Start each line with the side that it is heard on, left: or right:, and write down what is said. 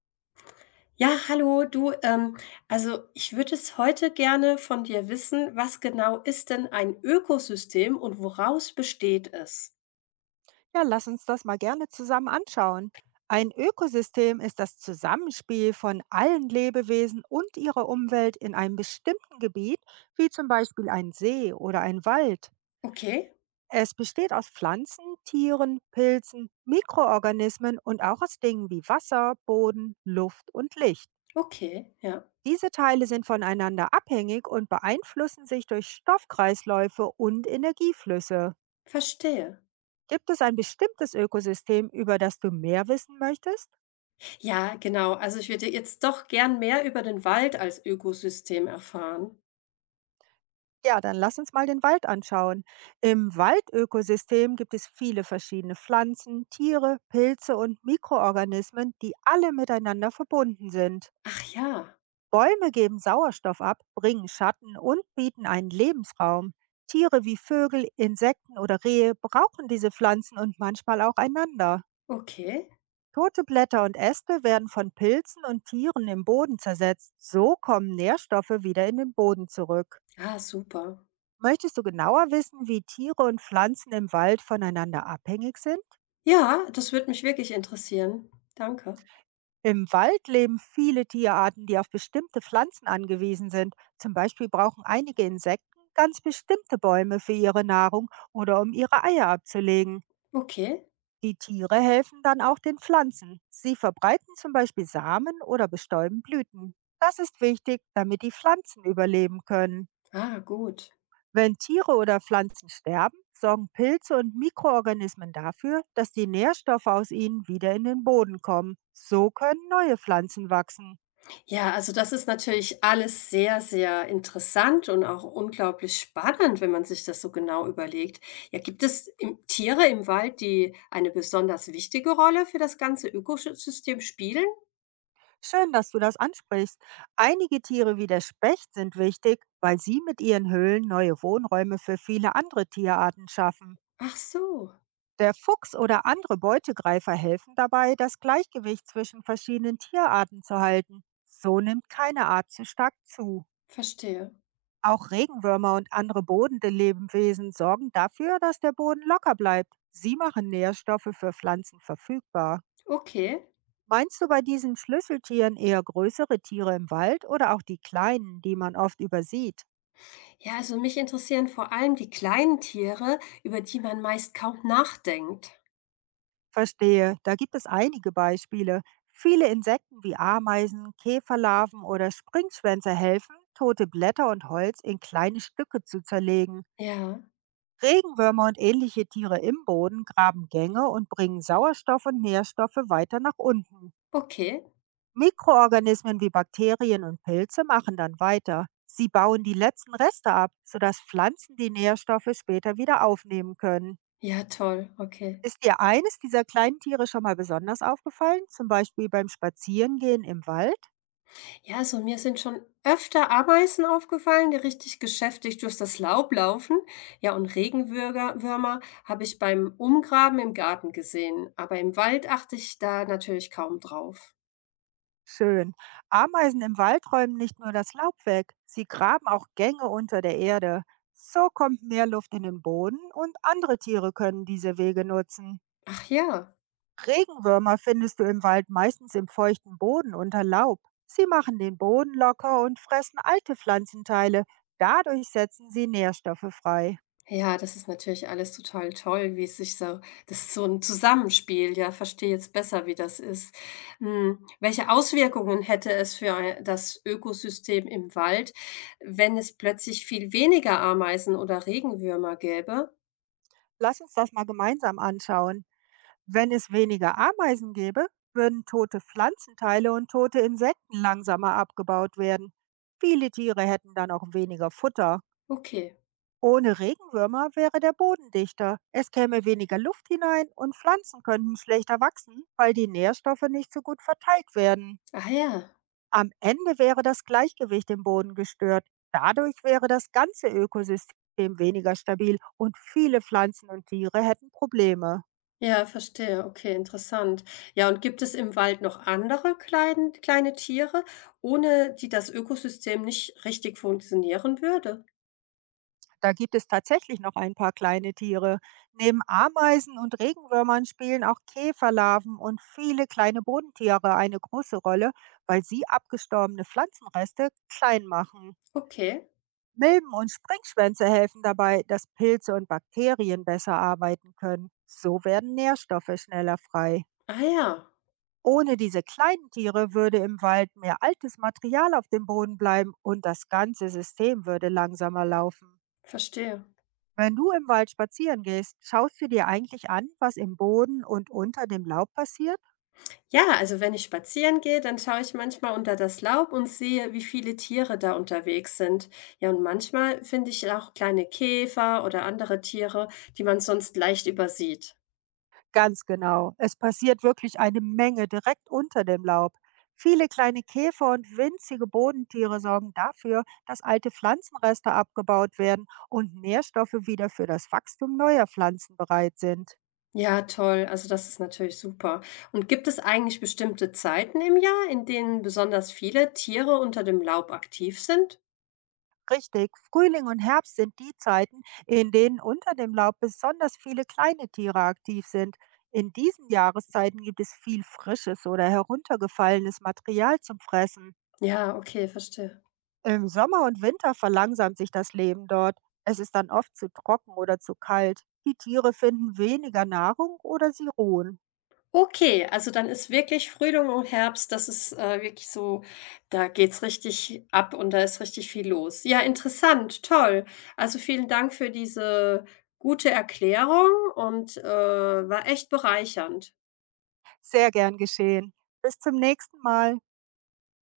left: Ja, hallo, du, also ich würde es heute gerne von dir wissen, was genau ist denn ein Ökosystem und woraus besteht es?
right: Ja, lass uns das mal gerne zusammen anschauen. Ein Ökosystem ist das Zusammenspiel von allen Lebewesen und ihrer Umwelt in einem bestimmten Gebiet, wie zum Beispiel ein See oder ein Wald.
left: Okay,
right: Es besteht aus Pflanzen, Tieren, Pilzen, Mikroorganismen und auch aus Dingen wie Wasser, Boden, Luft und Licht.
left: okay, ja,
right: Diese Teile sind voneinander abhängig und beeinflussen sich durch Stoffkreisläufe und Energieflüsse.
left: verstehe.
right: Gibt es ein bestimmtes Ökosystem, über das du mehr wissen möchtest?
left: Ja, genau, also ich würde jetzt doch gern mehr über den Wald als Ökosystem erfahren.
right: Ja, dann lass uns mal den Wald anschauen. Im Waldökosystem gibt es viele verschiedene Pflanzen, Tiere, Pilze und Mikroorganismen, die alle miteinander verbunden sind.
left: Ach ja,
right: Bäume geben Sauerstoff ab, bringen Schatten und bieten einen Lebensraum. Tiere wie Vögel, Insekten oder Rehe brauchen diese Pflanzen und manchmal auch einander.
left: okay.
right: Tote Blätter und Äste werden von Pilzen und Tieren im Boden zersetzt. So kommen Nährstoffe wieder in den Boden zurück.
left: Ah, super.
right: Möchtest du genauer wissen, wie Tiere und Pflanzen im Wald voneinander abhängig sind?
left: Ja, das würde mich wirklich interessieren. Danke.
right: Im Wald leben viele Tierarten, die auf bestimmte Pflanzen angewiesen sind. Zum Beispiel brauchen einige Insekten ganz bestimmte Bäume für ihre Nahrung oder um ihre Eier abzulegen.
left: Okay.
right: Die Tiere helfen dann auch den Pflanzen. Sie verbreiten zum Beispiel Samen oder bestäuben Blüten. Das ist wichtig, damit die Pflanzen überleben können.
left: Ah, gut.
right: Wenn Tiere oder Pflanzen sterben, sorgen Pilze und Mikroorganismen dafür, dass die Nährstoffe aus ihnen wieder in den Boden kommen. So können neue Pflanzen wachsen.
left: Ja, also das ist natürlich alles sehr, sehr interessant und auch unglaublich spannend, wenn man sich das so genau überlegt. Ja, gibt es im, Tiere im Wald, die eine besonders wichtige Rolle für das ganze Ökosystem spielen?
right: Schön, dass du das ansprichst. Einige Tiere wie der Specht sind wichtig, weil sie mit ihren Höhlen neue Wohnräume für viele andere Tierarten schaffen.
left: Ach so,
right: Der Fuchs oder andere Beutegreifer helfen dabei, das Gleichgewicht zwischen verschiedenen Tierarten zu halten. So nimmt keine Art zu stark zu.
left: verstehe.
right: Auch Regenwürmer und andere bodende Lebewesen sorgen dafür, dass der Boden locker bleibt. Sie machen Nährstoffe für Pflanzen verfügbar.
left: Okay.
right: Meinst du bei diesen Schlüsseltieren eher größere Tiere im Wald oder auch die kleinen, die man oft übersieht?
left: Ja, also mich interessieren vor allem die kleinen Tiere, über die man meist kaum nachdenkt.
right: Verstehe, da gibt es einige Beispiele. Viele Insekten wie Ameisen, Käferlarven oder Springschwänze helfen, tote Blätter und Holz in kleine Stücke zu zerlegen.
left: Ja,
right: Regenwürmer und ähnliche Tiere im Boden graben Gänge und bringen Sauerstoff und Nährstoffe weiter nach unten.
left: okay.
right: Mikroorganismen wie Bakterien und Pilze machen dann weiter. Sie bauen die letzten Reste ab, sodass Pflanzen die Nährstoffe später wieder aufnehmen können.
left: Ja, toll, okay.
right: Ist dir eines dieser kleinen Tiere schon mal besonders aufgefallen, zum Beispiel beim Spazierengehen im Wald?
left: Ja, also mir sind schon öfter Ameisen aufgefallen, die richtig geschäftig durch das Laub laufen. Ja, und Würmer habe ich beim Umgraben im Garten gesehen, aber im Wald achte ich da natürlich kaum drauf.
right: Schön. Ameisen im Wald räumen nicht nur das Laub weg, sie graben auch Gänge unter der Erde. So kommt mehr Luft in den Boden und andere Tiere können diese Wege nutzen.
left: Ach ja,
right: Regenwürmer findest du im Wald meistens im feuchten Boden unter Laub. Sie machen den Boden locker und fressen alte Pflanzenteile. Dadurch setzen sie Nährstoffe frei.
left: ja, das ist natürlich alles total toll, wie es sich so, das ist so ein Zusammenspiel, ja, verstehe jetzt besser, wie das ist. Hm, welche Auswirkungen hätte es für das Ökosystem im Wald, wenn es plötzlich viel weniger Ameisen oder Regenwürmer gäbe?
right: Lass uns das mal gemeinsam anschauen. Wenn es weniger Ameisen gäbe, würden tote Pflanzenteile und tote Insekten langsamer abgebaut werden. Viele Tiere hätten dann auch weniger Futter.
left: Okay.
right: Ohne Regenwürmer wäre der Boden dichter. Es käme weniger Luft hinein und Pflanzen könnten schlechter wachsen, weil die Nährstoffe nicht so gut verteilt werden.
left: Ah ja.
right: Am Ende wäre das Gleichgewicht im Boden gestört. Dadurch wäre das ganze Ökosystem weniger stabil und viele Pflanzen und Tiere hätten Probleme.
left: Ja, verstehe. Okay, interessant. Ja, und gibt es im Wald noch andere kleine Tiere, ohne die das Ökosystem nicht richtig funktionieren würde?
right: Da gibt es tatsächlich noch ein paar kleine Tiere. Neben Ameisen und Regenwürmern spielen auch Käferlarven und viele kleine Bodentiere eine große Rolle, weil sie abgestorbene Pflanzenreste klein machen.
left: Okay.
right: Milben und Springschwänze helfen dabei, dass Pilze und Bakterien besser arbeiten können. So werden Nährstoffe schneller frei.
left: Ah ja,
right: Ohne diese kleinen Tiere würde im Wald mehr altes Material auf dem Boden bleiben und das ganze System würde langsamer laufen.
left: verstehe.
right: Wenn du im Wald spazieren gehst, schaust du dir eigentlich an, was im Boden und unter dem Laub passiert?
left: Ja, also wenn ich spazieren gehe, dann schaue ich manchmal unter das Laub und sehe, wie viele Tiere da unterwegs sind. Ja, und manchmal finde ich auch kleine Käfer oder andere Tiere, die man sonst leicht übersieht.
right: Ganz genau. Es passiert wirklich eine Menge direkt unter dem Laub. Viele kleine Käfer und winzige Bodentiere sorgen dafür, dass alte Pflanzenreste abgebaut werden und Nährstoffe wieder für das Wachstum neuer Pflanzen bereit sind.
left: Ja, toll. Also das ist natürlich super. Und gibt es eigentlich bestimmte Zeiten im Jahr, in denen besonders viele Tiere unter dem Laub aktiv sind?
right: Richtig, Frühling und Herbst sind die Zeiten, in denen unter dem Laub besonders viele kleine Tiere aktiv sind. In diesen Jahreszeiten gibt es viel frisches oder heruntergefallenes Material zum Fressen.
left: Ja, okay, verstehe.
right: Im Sommer und Winter verlangsamt sich das Leben dort. Es ist dann oft zu trocken oder zu kalt. Die Tiere finden weniger Nahrung oder sie ruhen.
left: Okay, also dann ist wirklich Frühling und Herbst, das ist wirklich so, da geht's richtig ab und da ist richtig viel los. Ja, interessant, toll. Also vielen Dank für diese gute Erklärung und war echt bereichernd.
right: Sehr gern geschehen. Bis zum nächsten Mal.